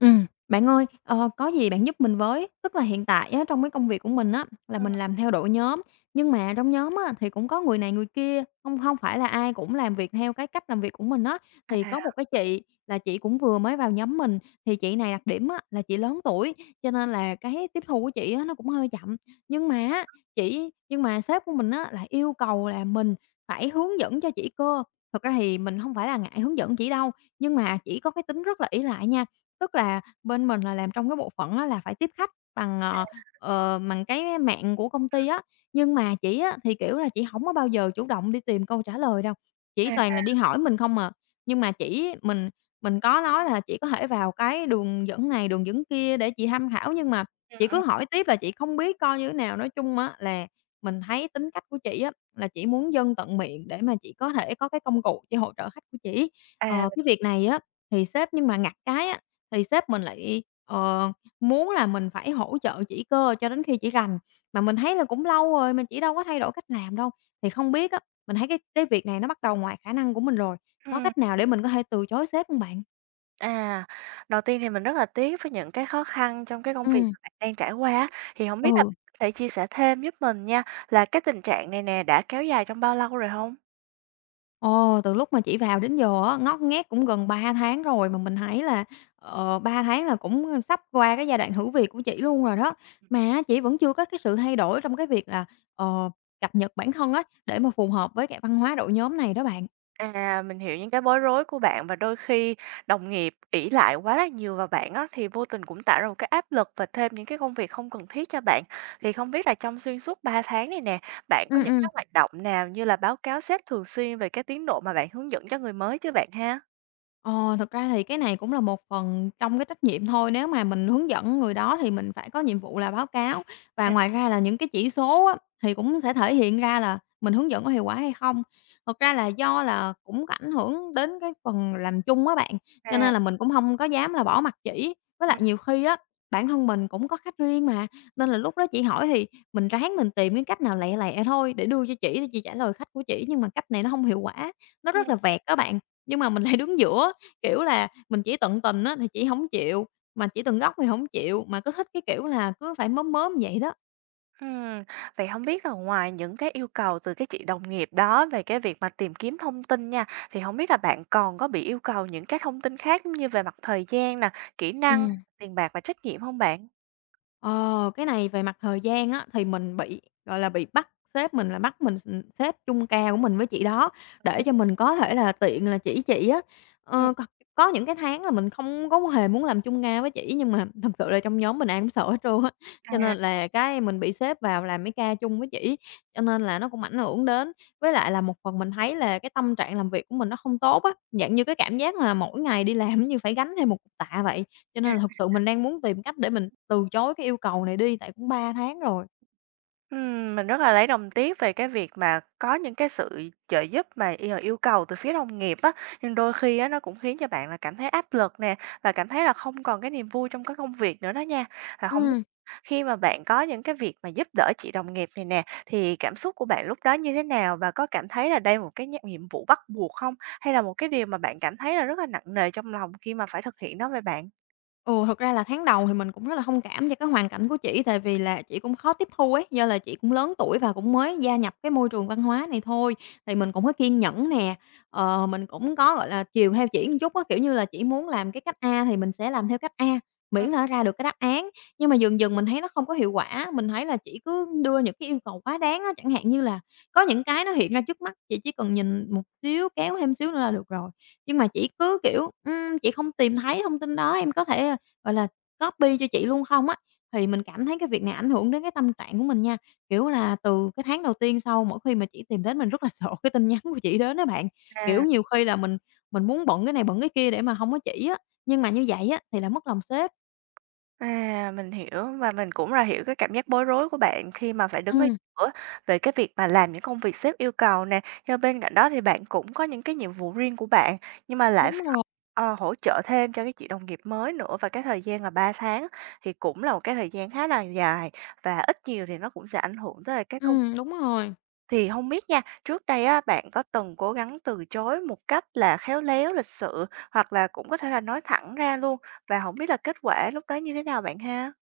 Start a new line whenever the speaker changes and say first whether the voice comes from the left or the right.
left: Bạn ơi, có gì bạn giúp mình với. Tức là hiện tại á, trong cái công việc của mình á, là
right: Ừm.
left: mình làm theo đội nhóm, nhưng mà trong nhóm á, thì cũng có người này người kia, không không phải là ai cũng làm việc theo cái cách làm việc của mình á. Thì
right: À,
left: có một cái chị là chị cũng vừa mới vào nhóm mình, thì chị này đặc điểm á, là chị lớn tuổi, cho nên là cái tiếp thu của chị á, nó cũng hơi chậm. Nhưng mà á, nhưng mà sếp của mình á, lại yêu cầu là mình phải hướng dẫn cho chị cơ. Thật ra thì mình không phải là ngại hướng dẫn chị đâu, nhưng mà chỉ có cái tính rất là ỷ lại nha. Tức là bên mình là làm trong cái bộ phận á là phải tiếp khách bằng cái mạng của công ty á, nhưng mà chị á thì, kiểu là, chị hổng có bao giờ chủ động đi tìm câu trả lời đâu, chỉ toàn
right: à.
left: là đi hỏi mình không à. Nhưng mà chỉ mình có nói là "Chị có thể vào cái đường dẫn này, đường dẫn kia để chị tham khảo." Nhưng mà
right: Ừm,
left: chị cứ
right: ừm.
left: hỏi tiếp là chị không biết coi như thế nào. Nói chung á là mình thấy tính cách của chị á, là chị muốn dân tận miệng để mà chị có thể có cái công cụ chị hỗ trợ khách của chị.
right: À.
left: Cái việc này á thì sếp nhưng mà ngặt cái á thì sếp mình lại, muốn là mình phải hỗ trợ chỉ cơ cho đến khi chỉ rành, mà mình thấy là cũng lâu rồi, mình chỉ đâu có thay đổi cách làm đâu. Thì không biết á, mình thấy cái việc này nó bắt đầu ngoài khả năng của mình rồi, có
right: Ừm,
left: cách nào để mình có thể từ chối sếp không bạn?
right: à, Đầu tiên thì mình rất là tiếc với những cái khó khăn trong cái công việc
left: Ừm.
right: mà bạn đang trải qua á, thì hổng biết là
left: Ừ,
right: bạn có thể chia sẻ thêm giúp mình nha, là cái tình trạng này nè đã kéo dài trong bao lâu rồi hông?
left: ờ, từ lúc mà chị vào đến giờ á, ngót nghét cũng gần 3 tháng rồi mà mình thấy là, 3 tháng là cũng sắp qua cái giai đoạn thử việc của chị luôn rồi đó. Mà chị vẫn chưa có cái sự thay đổi trong cái việc là, ờ, cập nhật bản thân á, để mà phù hợp với cái văn hóa đội nhóm này đó bạn.
right: À, mình hiểu những cái bối rối của bạn và đôi khi đồng nghiệp ỷ lại quá là nhiều vào bạn á, thì vô tình cũng tạo ra một cái áp lực và thêm những cái công việc không cần thiết cho bạn. Thì không biết là trong xuyên suốt 3 tháng này nè, bạn có
left: Ừ
right: những
left: ừ.
right: cái hoạt động nào như là báo cáo sếp thường xuyên về cái tiến độ mà bạn hướng dẫn cho người mới chưa bạn ha?
left: Ờ, thực ra thì cái này cũng là một phần trong cái trách nhiệm thôi, nếu mà mình hướng dẫn người đó thì mình phải có nhiệm vụ là báo cáo. Và
right: À,
left: ngoài ra là những cái chỉ số á, thì cũng sẽ thể hiện ra là mình hướng dẫn có hiệu quả hay không. Thật ra là do là cũng có ảnh hưởng đến cái phần làm chung á bạn, cho nên
right: à.
left: là mình cũng không có dám là bỏ mặc chỉ. Với lại
right: Ừm,
left: nhiều khi á, bản thân mình cũng có khách riêng mà, nên là lúc đó chị hỏi thì mình ráng mình tìm cái cách nào lẹ lẹ thôi để đưa cho chị để chị trả lời khách của chị nhưng mà cách này nó không hiệu quả, nó rất
right: ừm,
left: là vẹt á bạn. Nhưng mà mình lại đứng giữa. Kiểu là, mình chỉ tận tình á thì chị hổng chịu, mà chỉ tận góc thì hổng chịu, mà cứ thích cái kiểu là cứ phải mớm mớm vậy đó.
right: ừm. Vậy không biết là ngoài những cái yêu cầu từ cái chị đồng nghiệp đó về cái việc mà tìm kiếm thông tin nha, thì hổng biết là bạn còn có bị yêu cầu những cái thông tin khác giống như về mặt thời gian nè, kỹ năng,
left: Ừm.
right: tiền bạc và trách nhiệm hông bạn?
left: Ờ, cái này về mặt thời gian á, thì mình bị, gọi là, bị bắt sếp mình là bắt mình xếp chung ca của mình với chị đó, để cho mình có thể là tiện là chỉ chị á.
right: Ừm.
left: Ờ, có những cái tháng là mình không có hề muốn làm chung ca với chỉ, nhưng mà thật sự là trong nhóm mình ai cũng sợ hết trơn á, cho nên
right: À.
left: là cái mình bị xếp vào làm mấy ca chung với chỉ, cho nên là nó cũng ảnh hưởng đến. Với lại là một phần mình thấy là cái tâm trạng làm việc của mình nó không tốt á, dạng như cái cảm giác là mỗi ngày đi làm như phải gánh thêm một cục tạ vậy, cho nên là thực sự mình đang muốn tìm cách để mình từ chối cái yêu cầu này đi, tại cũng 3 tháng rồi.
right: Mình rất là lấy đồng tiếc về cái việc mà có những cái sự trợ giúp mà yêu yêu cầu từ phía đồng nghiệp á, nhưng đôi khi á nó cũng khiến cho bạn là cảm thấy áp lực nè, và cảm thấy là không còn cái niềm vui trong cái công việc nữa đó nha. Và không biết
left: Ừm.
right: khi mà bạn có những cái việc mà giúp đỡ chị đồng nghiệp này nè, thì cảm xúc của bạn lúc đó như thế nào? Và có cảm thấy là đây là một cái nhiệm vụ bắt buộc không? Hay là một cái điều mà bạn cảm thấy là rất là nặng nề trong lòng khi mà phải thực hiện nó vậy bạn?
left: Ừ, thật ra là tháng đầu thì mình cũng rất là thông cảm cho cái hoàn cảnh của chị, tại vì là chị cũng khó tiếp thu ấy, do là chị cũng lớn tuổi và cũng mới gia nhập cái môi trường văn hóa này thôi. Thì mình cũng có kiên nhẫn nè, mình cũng có, gọi là, chiều theo chị một chút á, kiểu như là, chị muốn làm cái cách A thì mình sẽ làm theo cách A,
right: Ừm.
left: miễn là nó ra được cái đáp án. Nhưng mà dần dần mình thấy nó không có hiệu quả, mình thấy là chị cứ đưa những cái yêu cầu quá đáng á, chẳng hạn như là có những cái nó hiện ra trước mắt, chị chỉ cần nhìn một xíu, kéo thêm xíu nữa là được rồi. Nhưng mà chị cứ, kiểu, "Chị không tìm thấy thông tin đó, em có thể, gọi là, copy cho chị luôn không á," thì mình cảm thấy cái việc này ảnh hưởng đến cái tâm trạng của mình nha. Kiểu là, từ cái tháng đầu tiên sau mỗi khi mà chị tìm đến mình rất là sợ cái tin nhắn của chị đến á bạn. Kiểu,
right: À.
left: nhiều khi là mình muốn bận cái này bận cái kia để mà không có chị á, nhưng mà như vậy á thì là mất lòng sếp.
right: À, mình hiểu và mình cũng là hiểu cái cảm giác bối rối của bạn khi mà phải đứng ở
left: Ừm.
right: giữa về cái việc mà làm những công việc sếp yêu cầu nè. Nhưng bên cạnh đó thì bạn cũng có những cái nhiệm vụ riêng của bạn nhưng mà lại
left: Đúng
right: phải,
left: rồi,
right: hỗ trợ thêm cho cái chị đồng nghiệp mới nữa và cái thời gian là 3 tháng thì cũng là một cái thời gian khá là dài và ít nhiều thì nó cũng sẽ ảnh hưởng tới cái công.
left: đúng rồi.
right: Thì không biết nha, trước đây á, bạn có từng cố gắng từ chối một cách là khéo léo, lịch sự hoặc là cũng có thể là nói thẳng ra luôn và không biết là kết quả lúc đó như thế nào bạn ha?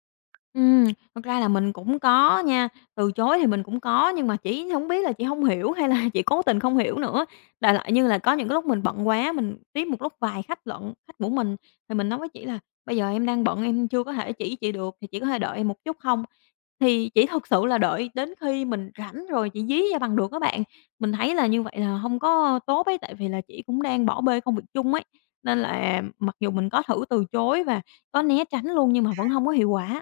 left: Ừm, thật ra là mình cũng có nha, từ chối thì mình cũng có, nhưng mà chỉ hổng biết là chị hông hiểu hay là chị cố tình không hiểu nữa. Đại loại như là có những cái lúc mình bận quá, mình tiếp một lúc vài khách lận khách của mình, thì mình nói với chỉ là "Bây giờ em đang bận, em chưa có thể chỉ chị được, thì chị có thể đợi em một chút không?" Thì chỉ thực sự là đợi đến khi mình rảnh rồi chị dí ra bằng được á bạn. Mình thấy là như vậy là hông có tốt ấy, tại vì là chỉ cũng đang bỏ bê công việc chung ấy, nên là mặc dù mình có thử từ chối và có né tránh luôn nhưng mà vẫn hông có hiệu quả.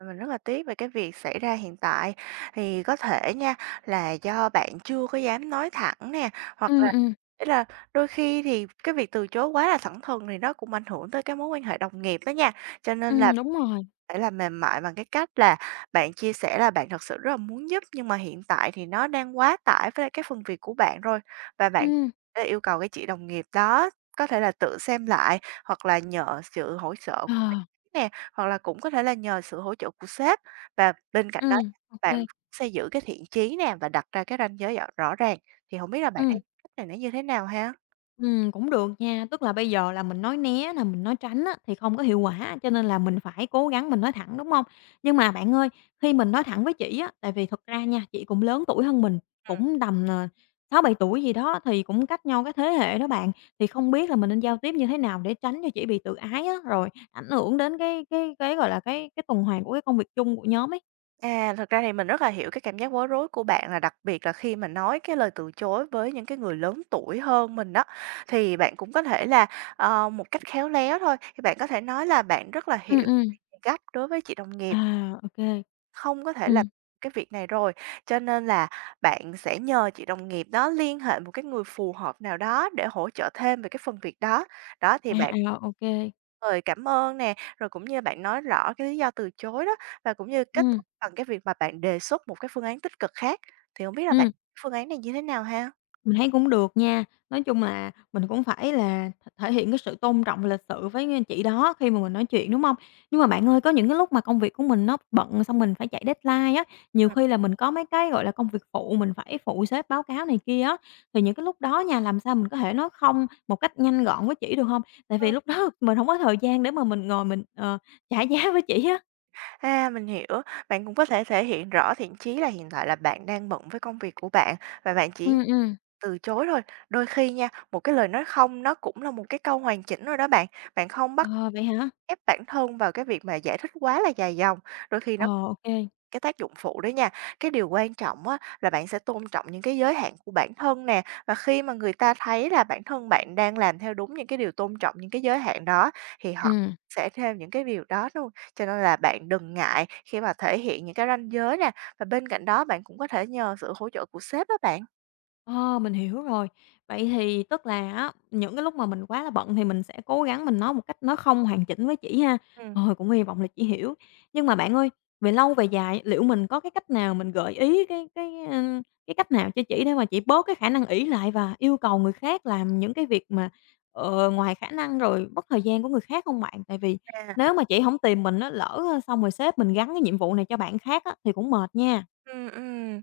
right: Mình rất là tiếc về cái việc xảy ra hiện tại, thì có thể nha là do bạn chưa có dám nói thẳng nè, hoặc
left: Ừm,
right: là
left: ừm,
right: ý là đôi khi thì cái việc từ chối quá là thẳng thừng thì nó cũng ảnh hưởng tới cái mối quan hệ đồng nghiệp đó nha. Cho nên là
left: đúng rồi,
right: phải là mềm mại bằng cái cách là bạn chia sẻ là bạn thật sự rất là muốn giúp, nhưng mà hiện tại thì nó đang quá tải với lại cái phần việc của bạn rồi, và bạn
left: ừm,
right: sẽ yêu cầu cái chị đồng nghiệp đó có thể là tự xem lại hoặc là nhờ sự hỗ trợ
left: ờ,
right: của bạn nè. Hoặc là cũng có thể là nhờ sự hỗ trợ của sếp và bên cạnh đó nha,
left: ô kê,
right: bạn xây giữ cái thiện chí nè và đặt ra cái ranh giới rõ rõ ràng, thì không biết là bạn
left: ừm.
right: thấy cách này nó như thế nào ha?
left: Cũng được nha, tức là bây giờ là mình nói né nè, mình nói tránh á, thì không có hiệu quả, cho nên là mình phải cố gắng mình nói thẳng, đúng hông? Nhưng mà bạn ơi, khi mình nói thẳng với chị á, tại vì thật ra nha, chị cũng lớn tuổi hơn mình,
right: Ừm.
left: cũng tầm, 6-7 tuổi gì đó, thì cũng cách nhau cái thế hệ đó bạn, thì không biết là mình nên giao tiếp như thế nào để tránh cho chị bị tự ái á, rồi ảnh hưởng đến cái, gọi là, cái tuần hoàn của cái công việc chung của nhóm ấy?
right: À, thật ra thì mình rất là hiểu cái cảm giác bối rối của bạn là đặc biệt là khi mà nói cái lời từ chối với những cái người lớn tuổi hơn mình đó, thì bạn cũng có thể là, một cách khéo léo thôi, thì bạn có thể nói là bạn rất là
left: Ừm,
right: hiểu
left: ừm.
right: gấp đối với chị đồng
left: À,
right: nghiệp.
left: ô kê.
right: Không có thể
left: Ừm.
right: làm cái việc này rồi, cho nên là bạn sẽ nhờ chị đồng nghiệp đó liên hệ một cái người phù hợp nào đó để hỗ trợ thêm về cái phần việc đó. Đó, thì
left: À,
right: bạn
left: à, ô kê.
right: lời cảm ơn nè, rồi cũng như bạn nói rõ cái lý do từ chối đó, và cũng như kết
left: Ừm,
right: thúc bằng cái việc mà bạn đề xuất một cái phương án tích cực khác. Thì không biết là bạn phương án này như thế nào ha?
left: mình thấy cũng được nha. Nói chung là mình cũng phải là thể hiện cái sự tôn trọng và lịch sự với người chị đó khi mà mình nói chuyện, đúng không? Nhưng mà bạn ơi, có những cái lúc mà công việc của mình nó bận xong mình phải chạy deadline á, nhiều
right: Ừm,
left: khi là mình có mấy cái, gọi là, công việc phụ mình phải phụ sếp báo cáo này kia á, thì những cái lúc đó nha, làm sao mình có thể nói "không" một cách nhanh gọn với chị được không? Tại vì
right: ừm.
left: lúc đó mình không có thời gian để mà mình ngồi mình, trả giá với chị á.
right: À, mình hiểu, bạn cũng có thể thể hiện rõ thiện chí là hiện tại là bạn đang bận với công việc của bạn và bạn chỉ
left: Ừm, ừm.
right: từ chối thôi, đôi khi nha, một cái lời nói "không" nó cũng là một cái câu hoàn chỉnh rồi đó bạn. Bạn không bắt
left: Ờ, vậy hả?
right: ép bản thân vào cái việc mà giải thích quá là dài dòng, đôi khi
left: Ờ,
right: nó có
left: ok, kê.
right: cái tác dụng phụ đấy nha. Cái điều quan trọng á là bạn sẽ tôn trọng những cái giới hạn của bản thân nè, và khi mà người ta thấy là bản thân bạn đang làm theo đúng những cái điều tôn trọng những cái giới hạn đó thì họ sẽ thêm những cái điều đó luôn. Cho nên là bạn đừng ngại khi mà thể hiện những cái ranh giới nè, và bên cạnh đó bạn cũng có thể nhờ sự hỗ trợ của sếp đó bạn.
left: Ờ, mình hiểu rồi. Vậy thì tức là á, những cái lúc mà mình quá là bận thì mình sẽ cố gắng mình nói một cách nó không hoàn chỉnh với chị ha.
right: Ừm.
left: Rồi, cũng hy vọng là chị hiểu. Nhưng mà bạn ơi, về lâu về dài liệu mình có cái cách nào mình gợi ý cái cách nào cho chị để mà chị bớt cái khả năng ỷ lại và yêu cầu người khác làm những cái việc mà, ngoài khả năng rồi mất thời gian của người khác không bạn? Tại vì
right: À,
left: nếu mà chị không tìm mình nó lỡ, xong rồi sếp mình gắn cái nhiệm vụ này cho bạn khác á, thì cũng mệt nha.
right: ừm.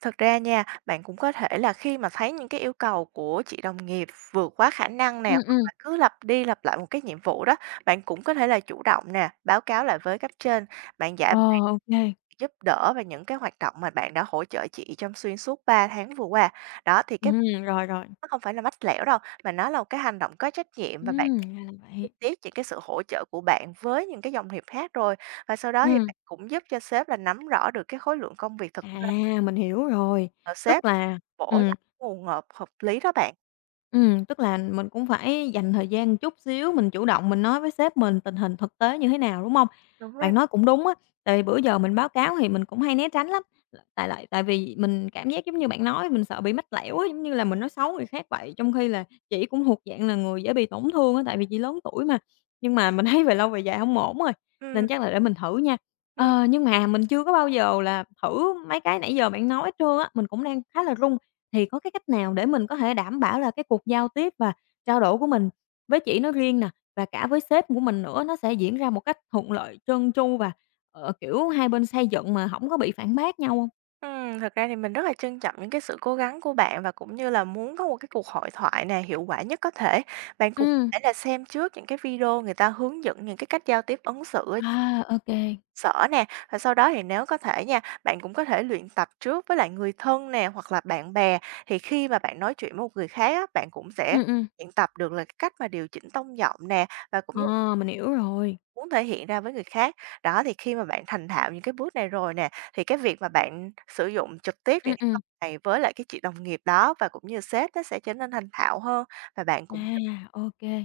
right: Thực ra nha, bạn cũng có thể là khi mà thấy những cái yêu cầu của chị đồng nghiệp vượt quá khả năng nè,
left: Ừ ừ.
right: hoặc là cứ lặp đi lặp lại một cái nhiệm vụ đó, bạn cũng có thể là chủ động nè, báo cáo lại với cấp trên, bạn
left: Ờ,
right: giải
left: ok kê.
right: giúp đỡ và những cái hoạt động mà bạn đã hỗ trợ chị trong xuyên suốt 3 tháng vừa qua. Đó thì cái
left: Rồi, rồi.
right: nó không phải là mách lẻo đâu, mà nó là một cái hành động có trách nhiệm và bạn đã
left: Ra là
right: chi
left: vậy.
right: tiết những cái sự hỗ trợ của bạn với những cái đồng nghiệp khác rồi. Và sau đó thì
left: Ừm,
right: bạn cũng giúp cho sếp là nắm rõ được cái khối lượng công việc thực
left: à,
right: tế
left: mình hiểu rồi.
right: của
left: Tức
right: sếp.
left: là
right: Bỏ
left: ừm,
right: lại nguồn ngộp hợp lý đó bạn.
left: Tức là mình cũng phải dành thời gian chút xíu, mình chủ động mình nói với sếp mình tình hình thực tế như thế nào, đúng hông?
right: Đúng rồi.
left: Bạn nói cũng đúng á, tại vì bữa giờ mình báo cáo thì mình cũng hay né tránh lắm, tại vì mình cảm giác giống như bạn nói, mình sợ bị mách lẻo á, giống như là mình nói xấu người khác vậy. Trong khi là chị cũng thuộc dạng là người dễ bị tổn thương á, tại vì chị lớn tuổi mà, nhưng mà mình thấy về lâu về dài hông ổn rồi, nên
right: Ừm,
left: chắc là để mình thử nha.
right: ừm,
left: Ờ, nhưng mà mình chưa có bao giờ là thử mấy cái nãy giờ bạn nói hết trơn á, mình cũng đang khá là run. Thì có cái cách nào để mình có thể đảm bảo là cái cuộc giao tiếp và trao đổi của mình với chị nói riêng nè, và cả với sếp của mình nữa nó sẽ diễn ra một cách thuận lợi, trơn tru và, kiểu, hai bên xây dựng mà không có bị phản bác nhau không?
right: thật ra thì mình rất là trân trọng những cái sự cố gắng của bạn và cũng như là muốn có một cái cuộc hội thoại nè, hiệu quả nhất có thể. Bạn cũng
left: Ừ.
right: có thể là xem trước những cái video người ta hướng dẫn những cái cách giao tiếp ứng xử ở
left: À,
right: trong
left: ô kê.
right: sở nè, và sau đó thì nếu có thể nha, bạn cũng có thể luyện tập trước với lại người thân nè, hoặc là bạn bè, thì khi mà bạn nói chuyện với một người khác á, bạn cũng sẽ
left: Ừm.
right: luyện tập được là cái cách mà điều chỉnh tông giọng nè, và cũng như
left: Ờ, mình hiểu rồi.
right: muốn thể hiện ra với người khác. Đó, thì khi mà bạn thành thạo những cái bước này rồi nè, thì cái việc mà bạn sử dụng trực tiếp
left: Ừ
right: những cái
left: ừ.
right: công cụ này với lại cái chị đồng nghiệp đó và cũng như sếp nó sẽ trở nên thành thạo hơn và bạn
left: À,
right: cũng
left: ok, kê.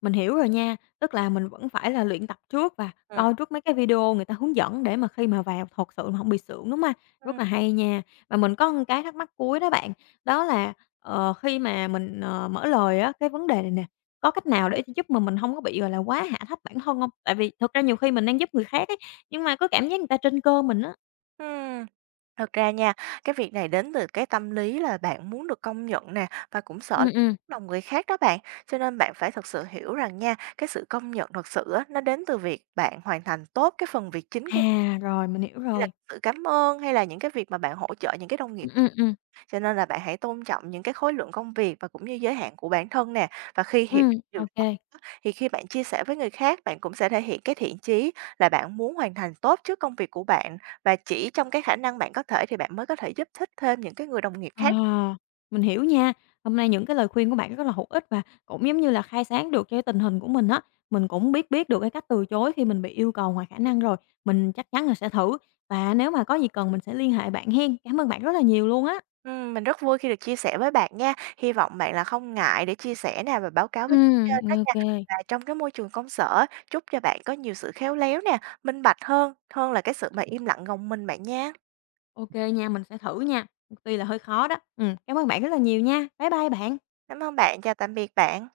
left: Mình hiểu rồi nha, tức là mình vẫn phải là luyện tập trước và
right: ừm,
left: coi trước mấy cái video người ta hướng dẫn để mà khi mà vào thật sự mà hổng bị sượng, đúng không? Rất
right: ừm,
left: là hay nha. Và mình có một cái thắc mắc cuối đó bạn, đó là, khi mà mình, mở lời á, cái vấn đề này nè, có cách nào để giúp mà mình không có bị, gọi là, quá hạ thấp bản thân không? Tại vì thực ra nhiều khi mình đang giúp người khác ấy, nhưng mà có cảm giác người ta trên cơ mình á.
right: ừm. Thật ra nha, cái việc này đến từ cái tâm lý là bạn muốn được công nhận nè và cũng
left: Ừm,
right: sợ
left: ừm.
right: lòng người khác đó bạn. Cho nên bạn phải thật sự hiểu rằng nha, cái sự công nhận thật sự á, nó đến từ việc bạn hoàn thành tốt cái phần việc chính của mình
left: À, rồi, mình hiểu
right: như là
left: rồi.
right: sự cảm ơn hay là những cái việc mà bạn hỗ trợ những cái đồng
left: Ừm,
right: nghiệp.
left: ừm, ừm.
right: Cho nên là bạn hãy tôn trọng những cái khối lượng công việc và cũng như giới hạn của bản thân nè. Và khi hiểu điều
left: Ô.
right: đó thì khi bạn chia sẻ với người khác, bạn cũng sẽ thể hiện cái thiện chí là bạn muốn hoàn thành tốt trước công việc của bạn và chỉ trong cái khả năng bạn có thể thì bạn mới có thể giúp thích thêm những cái người đồng nghiệp khác.
left: À, mình hiểu nha. Hôm nay những cái lời khuyên của bạn rất là hữu ích và cũng giống như là khai sáng được cái tình hình của mình á. Mình cũng biết biết được cái cách từ chối khi mình bị yêu cầu ngoài khả năng rồi. Mình chắc chắn là sẽ thử và nếu mà có gì cần mình sẽ liên hệ bạn hen. Cảm ơn bạn rất là nhiều luôn á.
right: Mình rất vui khi được chia sẻ với bạn nha. Hy vọng bạn là không ngại để chia sẻ nè và báo cáo với cấp trên đó
left: Ô.
right: nha. Và trong cái môi trường công sở, chúc cho bạn có nhiều sự khéo léo nè, minh bạch hơn, hơn là cái sự mà im lặng gồng mình bạn nha.
left: OK nha, mình sẽ thử nha, tuy là hơi khó đó. Cảm ơn bạn rất là nhiều nha. Bye bye bạn.
right: Cảm ơn bạn, chào tạm biệt bạn.